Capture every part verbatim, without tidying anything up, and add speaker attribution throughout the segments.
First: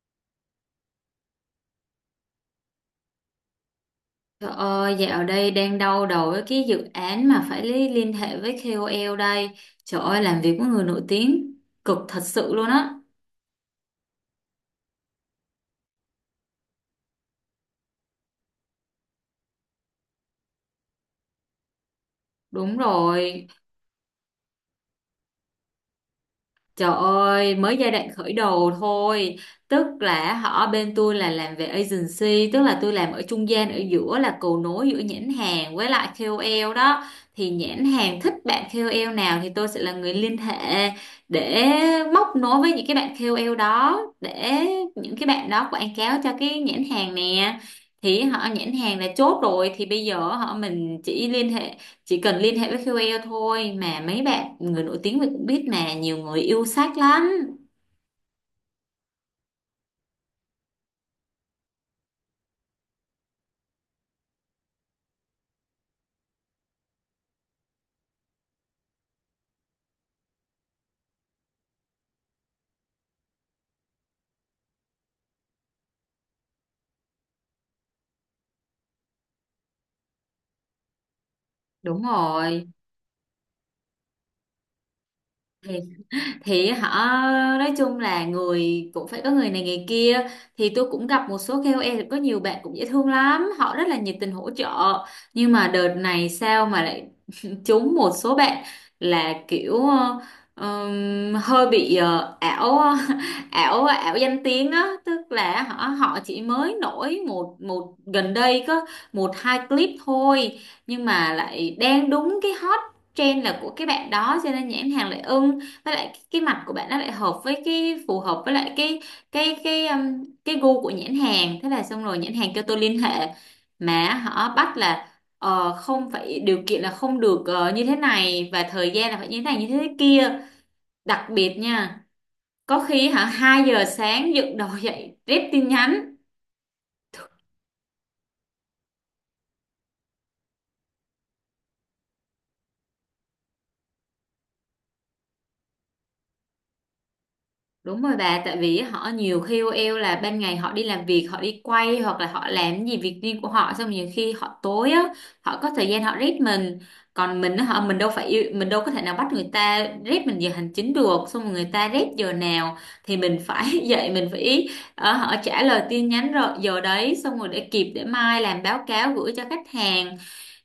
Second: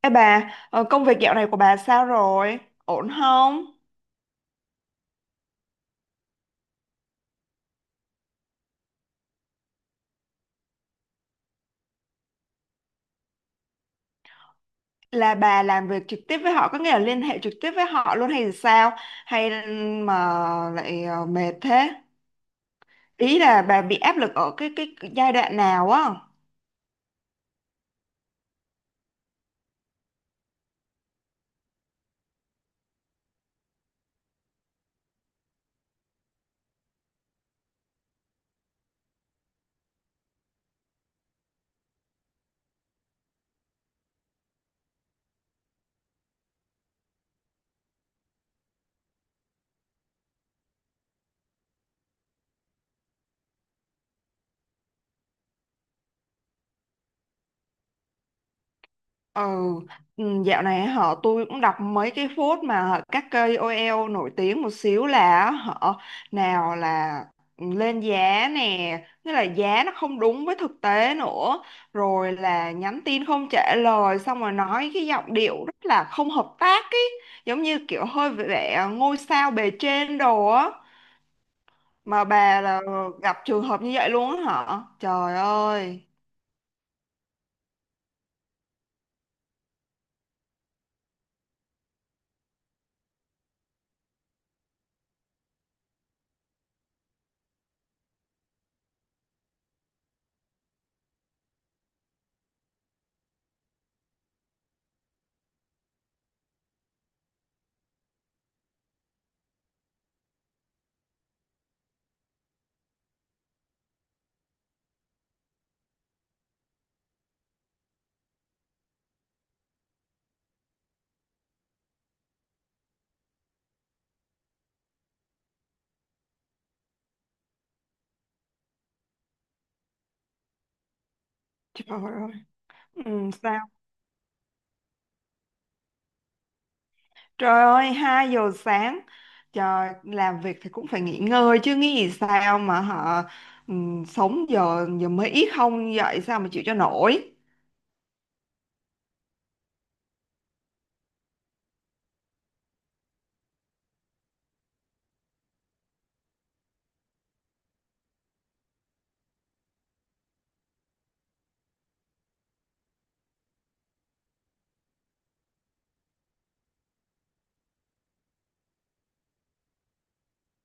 Speaker 1: Ê bà, ờ, công việc dạo này của bà sao rồi? Ổn không?
Speaker 2: Trời ơi, dạo đây đang đau đầu với cái dự án mà phải li- liên hệ với ca o lờ đây. Trời ơi, làm việc với người nổi tiếng cực thật sự luôn á.
Speaker 1: Là bà làm việc trực tiếp với họ, có nghĩa là liên hệ trực tiếp với họ luôn hay sao? Hay mà lại ờ, mệt thế?
Speaker 2: Đúng
Speaker 1: Ý
Speaker 2: rồi.
Speaker 1: là bà bị áp lực ở cái cái giai đoạn nào á?
Speaker 2: Trời ơi, mới giai đoạn khởi đầu thôi. Tức là họ bên tôi là làm về agency, tức là tôi làm ở trung gian ở giữa là cầu nối giữa nhãn hàng với lại kay âu eo đó. Thì nhãn hàng thích bạn ca o lờ nào thì tôi sẽ là người liên hệ để móc nối với những cái bạn kay âu eo đó để những cái bạn đó quảng cáo cho cái nhãn hàng nè. Thì họ nhãn hàng là chốt rồi, thì bây giờ họ mình chỉ liên hệ chỉ cần liên hệ với ca o lờ thôi, mà mấy bạn người nổi tiếng mình cũng biết mà, nhiều người yêu sách lắm.
Speaker 1: Ừ, ừ, dạo này họ tôi cũng đọc mấy cái phốt mà các cây K O L nổi tiếng một xíu là họ nào là lên giá nè, nghĩa là giá nó không đúng với thực tế nữa, rồi là nhắn tin không trả lời xong rồi nói cái giọng điệu rất là không hợp tác ấy, giống như kiểu hơi vẻ ngôi sao bề trên đồ á,
Speaker 2: Đúng
Speaker 1: mà bà
Speaker 2: rồi.
Speaker 1: là gặp trường hợp như vậy luôn á hả? Trời
Speaker 2: thì
Speaker 1: ơi,
Speaker 2: thì họ nói chung là người cũng phải có người này người kia. Thì tôi cũng gặp một số ca o lờ, có nhiều bạn cũng dễ thương lắm, họ rất là nhiệt tình hỗ trợ. Nhưng mà đợt này sao mà lại trúng một số bạn là kiểu ờ, ừm, hơi bị ờ, ảo. ảo ảo danh tiếng á, tức là họ họ chỉ mới nổi một một gần đây có một hai clip thôi, nhưng mà lại đang đúng cái hot trend là của cái bạn đó, cho nên nhãn hàng lại ưng. Với lại cái, cái mặt của bạn nó lại hợp với cái phù hợp với lại cái cái cái um, cái gu của nhãn hàng, thế là xong rồi, nhãn hàng kêu tôi liên hệ mà họ bắt là ờ, không phải, điều kiện là không được ờ, như thế này, và thời gian là phải như thế này như thế kia, đặc biệt
Speaker 1: trời
Speaker 2: nha.
Speaker 1: ơi.
Speaker 2: Có khi hả
Speaker 1: Ừ, sao?
Speaker 2: hai giờ sáng dựng đầu dậy rep tin nhắn.
Speaker 1: Trời ơi, hai giờ sáng. Trời, làm việc thì cũng phải nghỉ ngơi chứ nghĩ gì sao mà họ ừm, sống giờ giờ mới ít không dậy sao mà chịu cho nổi.
Speaker 2: Đúng rồi bà, tại vì họ nhiều ca o lờ là ban ngày họ đi làm việc, họ đi quay hoặc là họ làm gì việc riêng của họ, xong nhiều khi họ tối á, họ có thời gian họ rep mình. Còn mình á, họ mình đâu phải yêu, mình đâu có thể nào bắt người ta rep mình giờ hành chính được, xong rồi người ta rep giờ nào thì mình phải dậy, mình phải ờ, họ trả lời tin nhắn rồi giờ đấy, xong rồi để kịp để mai làm báo cáo gửi cho khách hàng,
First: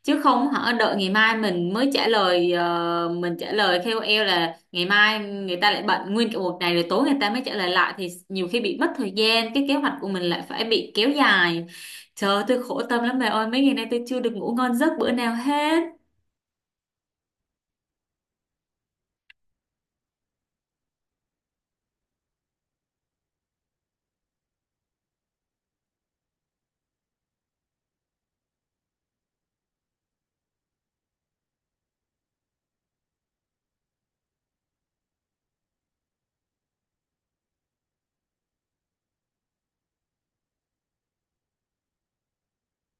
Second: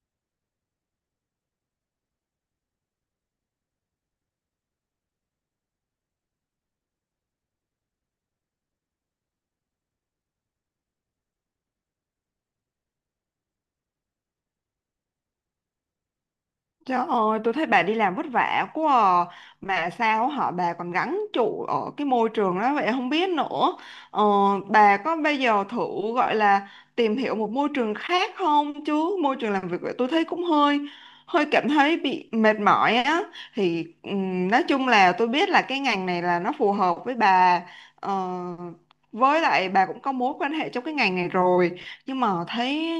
Speaker 2: chứ không hả đợi ngày mai mình mới trả lời ờ, mình trả lời ca o lờ là ngày mai, người ta lại bận nguyên cả một ngày, rồi tối người ta mới trả lời lại, thì nhiều khi bị mất thời gian, cái kế hoạch của mình lại phải bị kéo dài. Trời ơi, tôi khổ tâm lắm bà ơi, mấy ngày nay tôi chưa được ngủ ngon giấc bữa nào hết.
Speaker 1: Trời ơi, tôi thấy bà đi làm vất vả quá à. Mà sao họ bà còn gắng trụ ở cái môi trường đó vậy không biết nữa. Ờ, bà có bây giờ thử gọi là tìm hiểu một môi trường khác không chứ? Môi trường làm việc vậy tôi thấy cũng hơi hơi cảm thấy bị mệt mỏi á. Thì ừm, nói chung là tôi biết là cái ngành này là nó phù hợp với bà. Ờ, với lại bà cũng có mối quan hệ trong cái ngành này rồi. Nhưng mà thấy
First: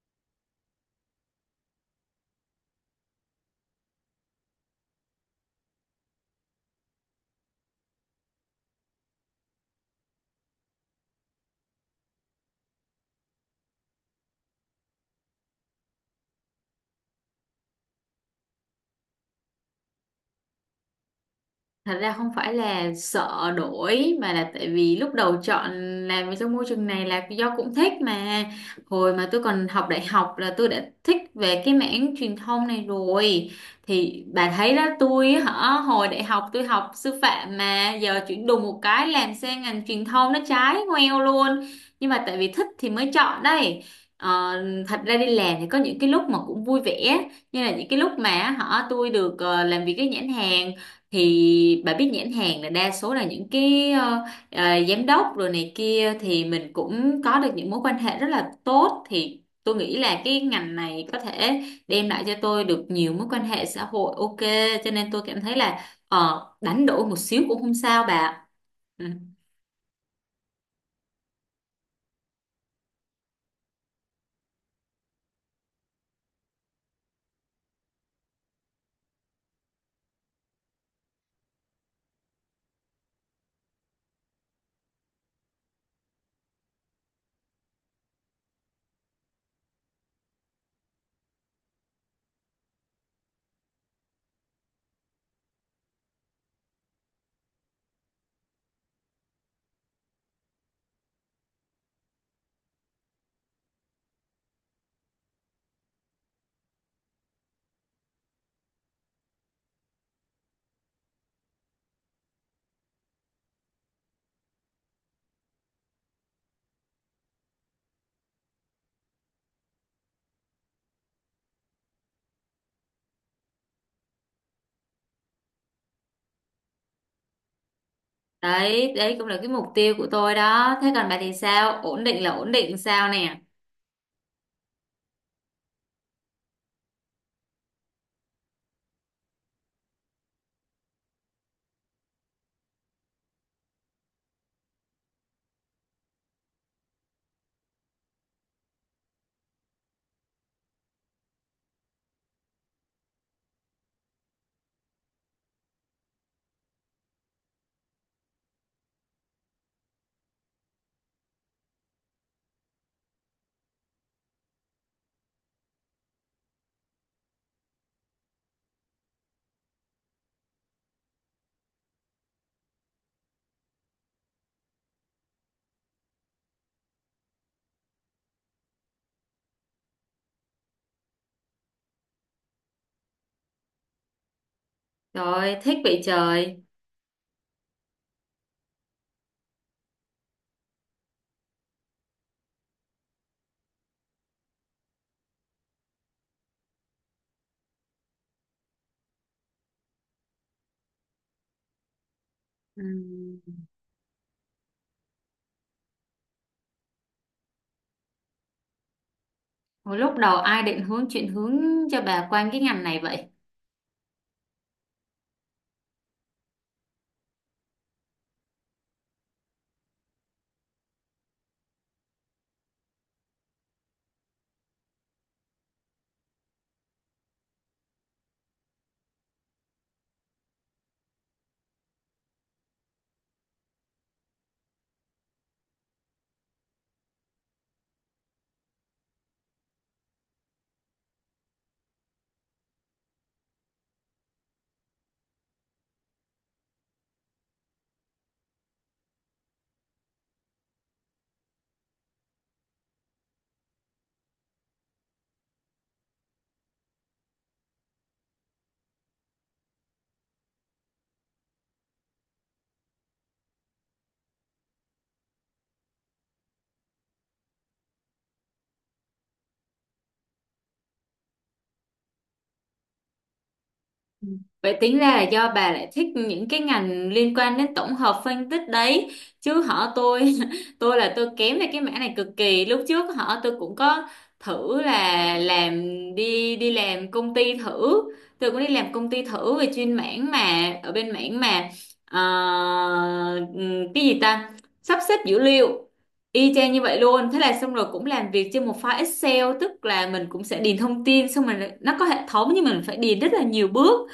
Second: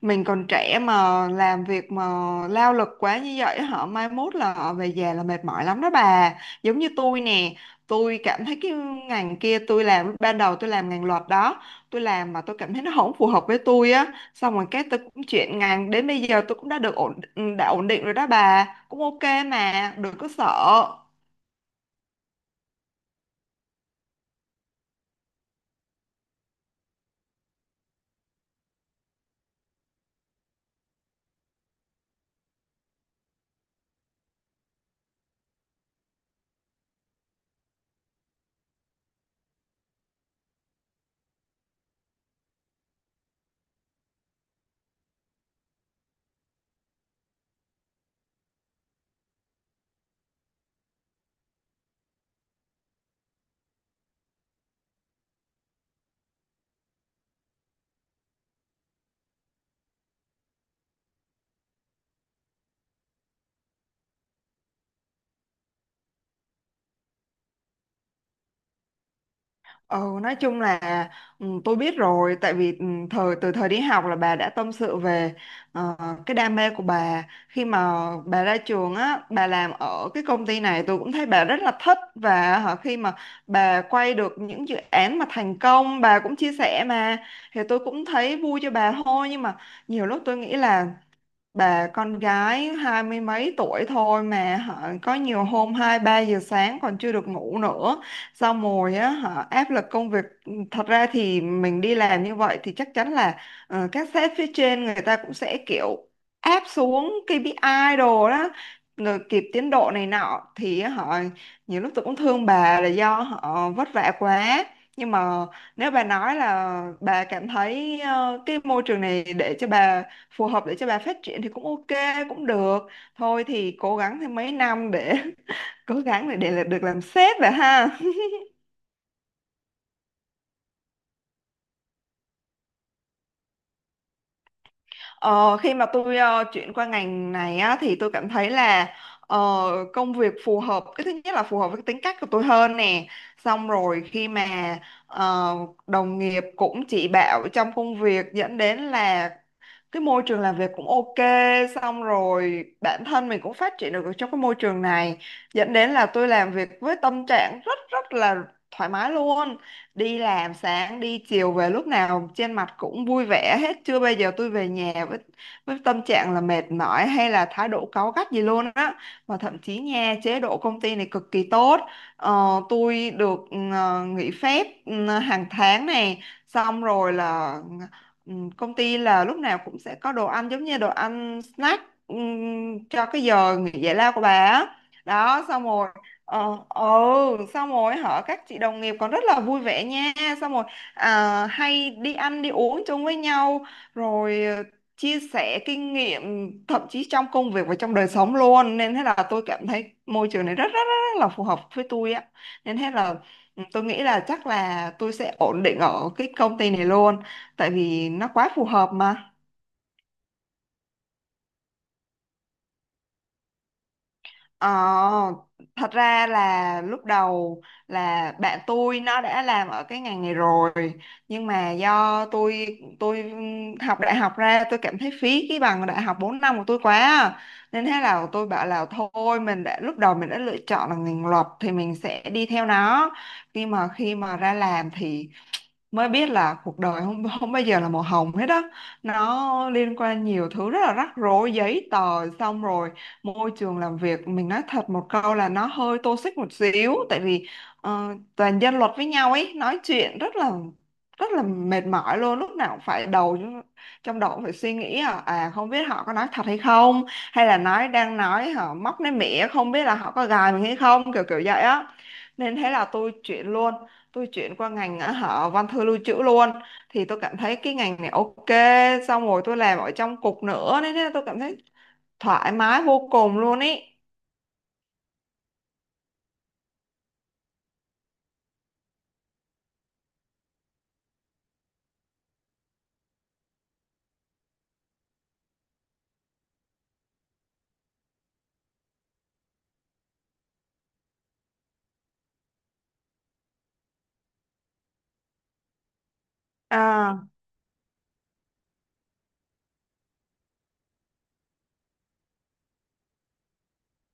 Speaker 1: mình còn trẻ mà làm việc mà lao lực quá như vậy họ mai mốt là họ về già là mệt mỏi lắm đó bà, giống như tôi nè. Tôi cảm thấy cái ngành kia, tôi làm lúc ban đầu tôi làm ngành luật đó, tôi làm mà tôi cảm thấy nó không phù hợp với tôi á, xong rồi cái tôi cũng chuyển ngành, đến bây giờ tôi cũng đã được ổn, đã ổn định rồi đó bà, cũng ok mà đừng có sợ.
Speaker 2: Thật ra không phải là sợ đổi, mà là tại vì lúc đầu chọn làm việc trong môi trường này là do cũng thích mà. Hồi mà tôi còn học đại học là tôi đã thích về cái mảng truyền thông này rồi. Thì bà thấy đó, tôi hả hồi đại học tôi học sư phạm mà giờ chuyển đùng một cái làm sang ngành truyền thông, nó trái ngoeo luôn. Nhưng mà tại vì thích thì mới chọn đây. Ờ, thật ra đi làm thì có những cái lúc mà cũng vui vẻ, như là những cái lúc mà họ tôi được ờ, làm việc với nhãn hàng. Thì bà biết nhãn hàng là đa số là những cái ờ, ờ, giám đốc rồi này kia, thì mình cũng có được những mối quan hệ rất là tốt, thì tôi nghĩ là cái ngành này có thể đem lại cho tôi được nhiều mối quan hệ xã hội, ok. Cho nên tôi cảm thấy là ờ, đánh đổi một xíu cũng không sao bà. Ừ.
Speaker 1: Ừ, nói chung là ừ, tôi biết rồi tại vì ừ, thời từ thời đi học là bà đã tâm sự về ờ, cái đam mê của bà, khi mà bà ra trường á bà làm ở cái công ty này tôi cũng thấy bà rất là thích, và hả, khi mà bà quay được những dự án mà thành công bà cũng chia sẻ mà, thì tôi cũng thấy vui cho bà thôi. Nhưng mà nhiều lúc tôi nghĩ là bà con gái hai mươi mấy tuổi thôi mà họ có nhiều hôm hai ba giờ sáng còn chưa được ngủ nữa, xong rồi á họ áp lực công việc. ừ, Thật ra thì mình đi làm như vậy thì chắc chắn là ờ, các sếp phía trên người ta cũng sẽ kiểu áp xuống kê pi ai đồ đó, rồi kịp tiến độ này nọ thì họ nhiều lúc tôi cũng thương bà là do họ vất vả quá. Nhưng mà nếu bà nói là bà cảm thấy ờ, cái môi trường này để cho bà phù hợp để cho bà phát triển thì cũng ok, cũng được thôi, thì cố gắng thêm mấy năm để cố gắng để, để là- được làm sếp vậy ha.
Speaker 2: Đấy đấy cũng là cái mục tiêu của tôi đó. Thế còn bà thì sao, ổn định là ổn định sao nè?
Speaker 1: ờ, Khi mà tôi ờ, chuyển qua ngành này á, thì tôi cảm thấy là ờ, công việc phù hợp, cái thứ nhất là phù hợp với cái tính cách của tôi hơn nè, xong rồi khi mà ờ, đồng nghiệp cũng chỉ bảo trong công việc dẫn đến là cái môi trường làm việc cũng ok, xong rồi bản thân mình cũng phát triển được ở trong cái môi trường này, dẫn đến là tôi làm việc với tâm trạng rất rất là thoải mái luôn. Đi làm sáng đi chiều về lúc nào trên mặt cũng vui vẻ hết, chưa bao giờ tôi về nhà với với tâm trạng là mệt mỏi hay là thái độ cáu gắt gì luôn á, mà thậm chí nha chế độ công ty này cực kỳ tốt. Ờ, tôi được ừ, nghỉ phép ừ, hàng tháng này, xong rồi là, ừ, công ty là lúc nào cũng sẽ có đồ ăn, giống như đồ ăn snack ừm, cho cái giờ nghỉ giải lao của bà á. Đó,
Speaker 2: Rồi
Speaker 1: xong
Speaker 2: thích
Speaker 1: rồi
Speaker 2: vậy
Speaker 1: ờ
Speaker 2: trời.
Speaker 1: ừ xong rồi hả các chị đồng nghiệp còn rất là vui vẻ nha, xong rồi à, hay đi ăn đi uống chung với nhau, rồi ờ, chia sẻ kinh nghiệm thậm chí trong công việc và trong đời sống luôn, nên thế là tôi cảm thấy môi trường này rất rất rất, rất là phù hợp với tôi á, nên thế là
Speaker 2: Ừ.
Speaker 1: ừ, tôi nghĩ là chắc là tôi sẽ ổn định ở cái công ty này luôn tại vì nó quá phù hợp mà.
Speaker 2: Hồi lúc đầu ai định hướng chuyển hướng cho bà qua cái ngành này vậy?
Speaker 1: Ờ, thật ra là lúc đầu là bạn tôi nó đã làm ở cái ngành này rồi, nhưng mà do tôi tôi học đại học ra tôi cảm thấy phí cái bằng đại học bốn năm của tôi quá à, nên thế là tôi bảo là thôi mình đã lúc đầu mình đã lựa chọn là ngành luật thì mình sẽ đi theo nó. Nhưng mà khi mà ra làm thì mới biết là cuộc đời không không bao giờ là màu hồng hết đó, nó liên quan nhiều thứ rất là rắc rối giấy tờ, xong rồi môi trường làm việc mình nói thật một câu là nó hơi toxic một xíu, tại vì ờ, toàn dân luật với nhau ấy, nói chuyện rất là rất là mệt mỏi luôn, lúc nào cũng phải đầu trong đầu cũng phải suy nghĩ à, à không biết họ có nói thật hay không, hay là nói đang nói họ móc nói mỉa, không biết là họ có gài mình hay không, kiểu kiểu vậy á, nên thế là tôi chuyển luôn, tôi chuyển qua ngành á, họ văn thư lưu trữ luôn, thì tôi cảm thấy cái ngành này ok, xong rồi tôi làm ở trong cục nữa nên thế tôi cảm thấy thoải mái vô cùng luôn ý.
Speaker 2: Vậy tính ra là do bà lại thích những cái ngành liên quan đến tổng hợp phân tích đấy, chứ họ tôi tôi là tôi kém về cái mảng này cực kỳ. Lúc trước họ tôi cũng có thử là làm, đi đi làm công ty thử. Tôi cũng đi làm công ty thử về chuyên mảng mà, ở bên mảng mà ờ, ừm, cái gì ta, sắp xếp dữ liệu, y chang như vậy
Speaker 1: À,
Speaker 2: luôn, thế là xong rồi cũng làm việc trên một file Excel, tức là mình cũng sẽ điền thông tin, xong rồi nó có hệ thống nhưng mình phải điền rất là nhiều bước.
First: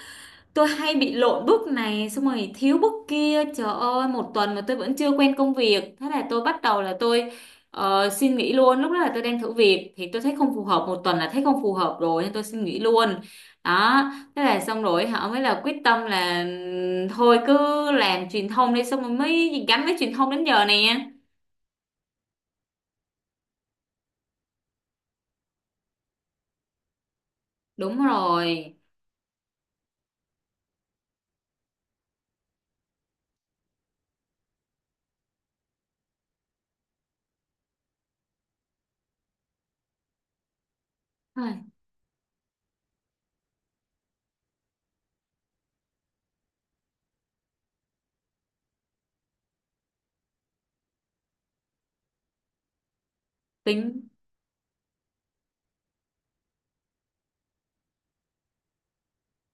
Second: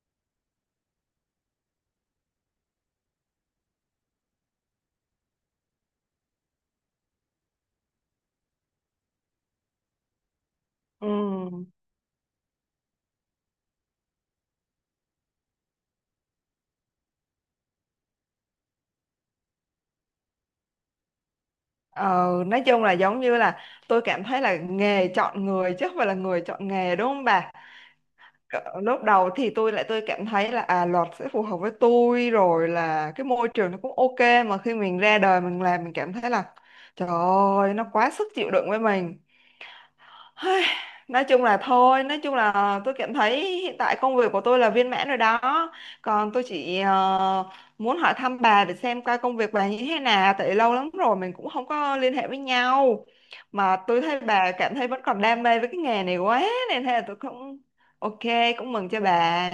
Speaker 2: Tôi hay bị lộn bước này xong rồi thiếu bước kia, trời ơi một tuần mà tôi vẫn chưa quen công việc, thế là tôi bắt đầu là tôi ờ, xin nghỉ luôn. Lúc đó là tôi đang thử việc thì tôi thấy không phù hợp, một tuần là thấy không
Speaker 1: ừ.
Speaker 2: phù hợp rồi nên tôi xin nghỉ luôn. Đó, thế là xong rồi họ mới là quyết tâm là ừm, thôi cứ làm truyền thông đi, xong rồi mới gắn với truyền thông đến giờ nè.
Speaker 1: ờ, nói chung là giống như là tôi cảm thấy là nghề chọn người chứ không phải là người chọn nghề, đúng không bà?
Speaker 2: Đúng rồi.
Speaker 1: Cỡ- lúc đầu thì tôi lại tôi cảm thấy là à luật sẽ phù hợp với tôi rồi, là cái môi trường nó cũng ok, mà khi mình ra đời mình làm mình cảm thấy là trời ơi nó quá sức chịu đựng với mình. Hây, nói chung là
Speaker 2: Ai,
Speaker 1: thôi, nói chung là tôi cảm thấy hiện tại công việc của tôi là viên mãn rồi đó. Còn tôi chỉ ờ, muốn hỏi thăm bà để xem coi công việc bà như thế nào, tại lâu lắm rồi mình cũng không có liên hệ với nhau. Mà tôi
Speaker 2: tính
Speaker 1: thấy bà cảm thấy vẫn còn đam mê với cái nghề này quá, nên thế là tôi cũng ok, cũng mừng cho bà.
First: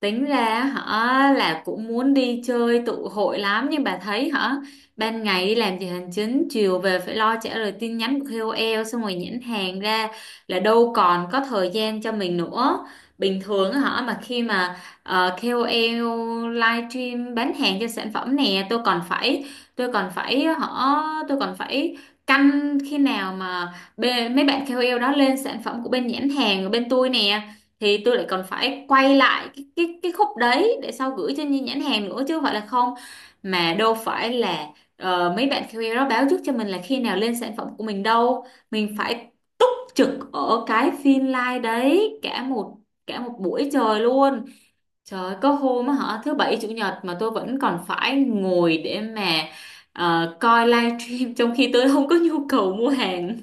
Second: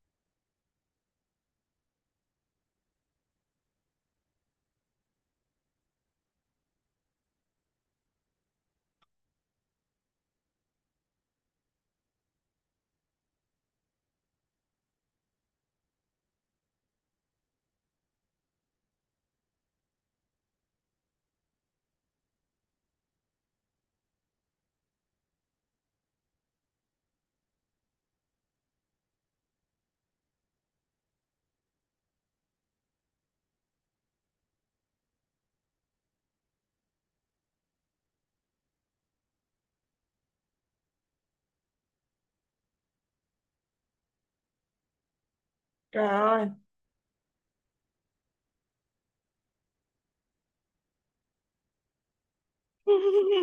Speaker 2: Tính ra họ là cũng muốn đi chơi tụ hội lắm, nhưng bà thấy hả, ban ngày đi làm giờ hành chính, chiều về phải lo trả lời tin nhắn của ca o lờ, xong rồi nhãn hàng ra, là đâu còn có thời gian cho mình nữa. Bình thường á hả, mà khi mà ờ, kay âu eo livestream bán hàng cho sản phẩm nè, tôi còn phải tôi còn phải họ tôi còn phải canh khi nào mà bê- mấy bạn ca o lờ đó lên sản phẩm của bên nhãn hàng của bên tôi nè, thì tôi lại còn phải quay lại cái cái cái khúc đấy để sau gửi cho nhi- nhãn hàng nữa, chứ không phải là không. Mà đâu phải là ờ, mấy bạn quy a đó báo trước cho mình là khi nào lên sản phẩm của mình đâu, mình phải túc trực ở cái phiên live đấy cả một cả một buổi trời luôn. Trời ơi, có hôm á
Speaker 1: Trời
Speaker 2: hả thứ
Speaker 1: ơi.
Speaker 2: bảy chủ nhật mà tôi vẫn còn phải ngồi để mà ờ, coi live stream, trong khi tôi không có nhu cầu mua hàng.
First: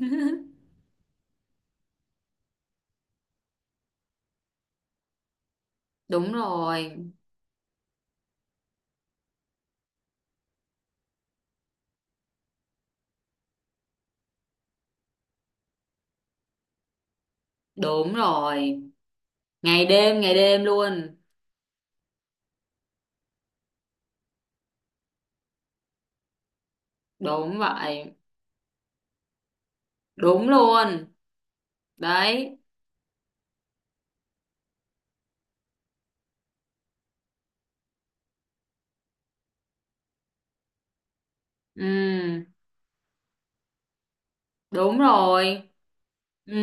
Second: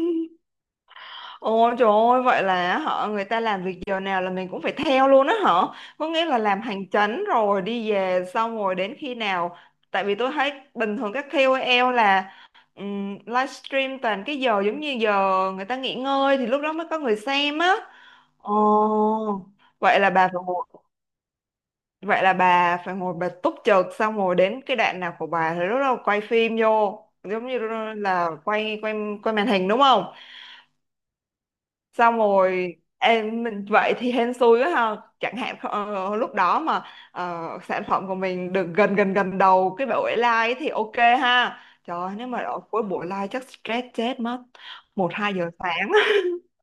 Speaker 1: Ôi trời ơi, vậy là họ người ta làm việc giờ nào là mình cũng phải theo luôn á hả? Có nghĩa
Speaker 2: Đúng
Speaker 1: là làm hành
Speaker 2: rồi.
Speaker 1: chánh rồi đi về xong rồi đến khi nào? Tại vì tôi thấy bình thường các K O L là um, livestream toàn cái giờ giống như giờ người ta nghỉ ngơi thì lúc đó mới có người xem á.
Speaker 2: Đúng rồi,
Speaker 1: Ồ,
Speaker 2: ngày
Speaker 1: vậy là
Speaker 2: đêm
Speaker 1: bà
Speaker 2: ngày
Speaker 1: phải
Speaker 2: đêm
Speaker 1: ngồi,
Speaker 2: luôn.
Speaker 1: vậy là bà phải ngồi bà túc trực, xong rồi đến cái đoạn nào của bà thì lúc đó quay phim vô, giống
Speaker 2: Đúng
Speaker 1: như
Speaker 2: vậy.
Speaker 1: là quay quay quay màn hình, đúng không?
Speaker 2: Đúng luôn.
Speaker 1: Xong
Speaker 2: Đấy.
Speaker 1: rồi em mình vậy thì hên xui quá ha, chẳng hạn ờ, lúc đó mà ờ, sản phẩm của mình được gần gần gần đầu cái buổi live ấy thì ok ha.
Speaker 2: Ừ,
Speaker 1: Trời ơi, nếu mà ở cuối buổi live chắc stress chết mất.
Speaker 2: đúng
Speaker 1: một hai giờ
Speaker 2: rồi.
Speaker 1: sáng
Speaker 2: Ừ,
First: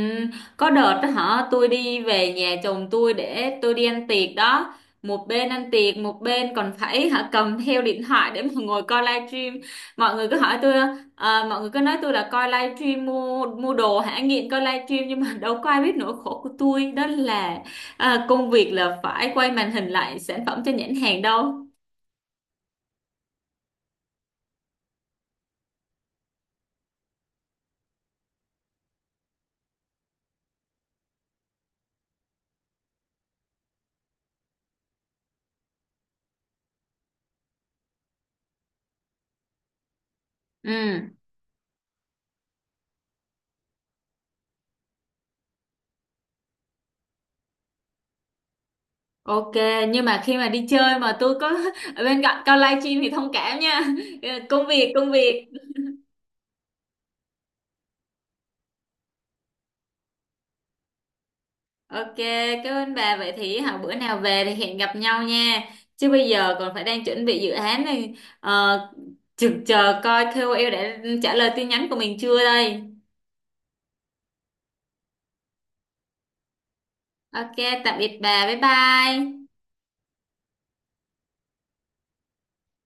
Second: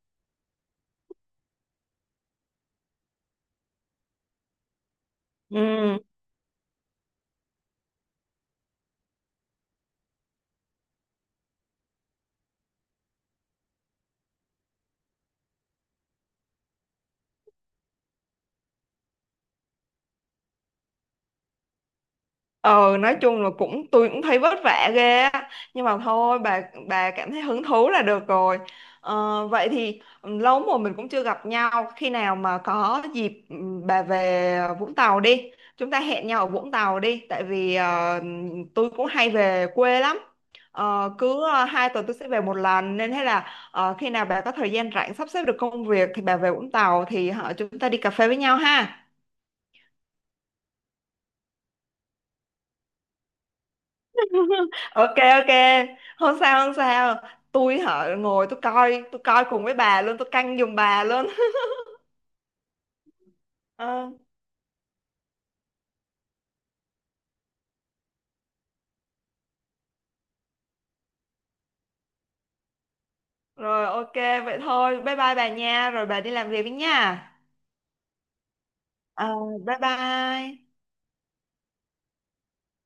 Speaker 2: có đợt đó hả tôi đi về nhà chồng tôi để tôi đi ăn tiệc đó, một bên
Speaker 1: Ừ.
Speaker 2: ăn tiệc một bên còn phải hả cầm theo điện thoại để mà ngồi coi livestream. Mọi người cứ hỏi tôi, à, mọi người cứ nói tôi là coi livestream mua mua đồ, hả nghiện coi livestream, nhưng mà đâu có ai biết nỗi khổ của tôi, đó là, à, công việc là phải quay màn hình lại sản phẩm cho nhãn hàng đâu.
Speaker 1: ờ nói chung là cũng tôi cũng thấy vất vả ghê á, nhưng mà thôi bà bà cảm thấy hứng thú là được rồi. Ờ, vậy thì ừ, lâu lắm rồi mình cũng chưa gặp nhau, khi nào mà có dịp ừ, bà về Vũng Tàu đi, chúng ta hẹn nhau ở Vũng Tàu đi tại vì ờ, tôi cũng hay về quê lắm.
Speaker 2: Ừ.
Speaker 1: Ờ, cứ ờ, hai tuần tôi sẽ về một lần, nên thế là ờ, khi nào bà có thời gian rảnh sắp xếp được công việc thì bà về Vũng Tàu, thì họ chúng ta đi cà phê với nhau ha.
Speaker 2: Ok, nhưng mà khi mà đi chơi mà tôi có ở bên cạnh coi livestream thì thông cảm nha. Công việc, công
Speaker 1: Ok, ok,
Speaker 2: việc.
Speaker 1: không sao không sao, tôi hả ngồi tôi coi, tôi coi cùng với bà luôn, tôi canh giùm bà luôn.
Speaker 2: Ok, cảm ơn bà. Vậy thì hả bữa
Speaker 1: Ờ,
Speaker 2: nào về thì hẹn gặp nhau nha. Chứ bây giờ còn phải đang chuẩn bị dự án này. Ờ, chừng chờ coi ca o lờ đã trả lời tin nhắn của mình chưa đây.
Speaker 1: rồi ok, vậy thôi bye bye bà nha, rồi bà đi làm việc đi nha.
Speaker 2: Ok, tạm biệt bà. Bye
Speaker 1: Ờ,
Speaker 2: bye.
Speaker 1: bye bye.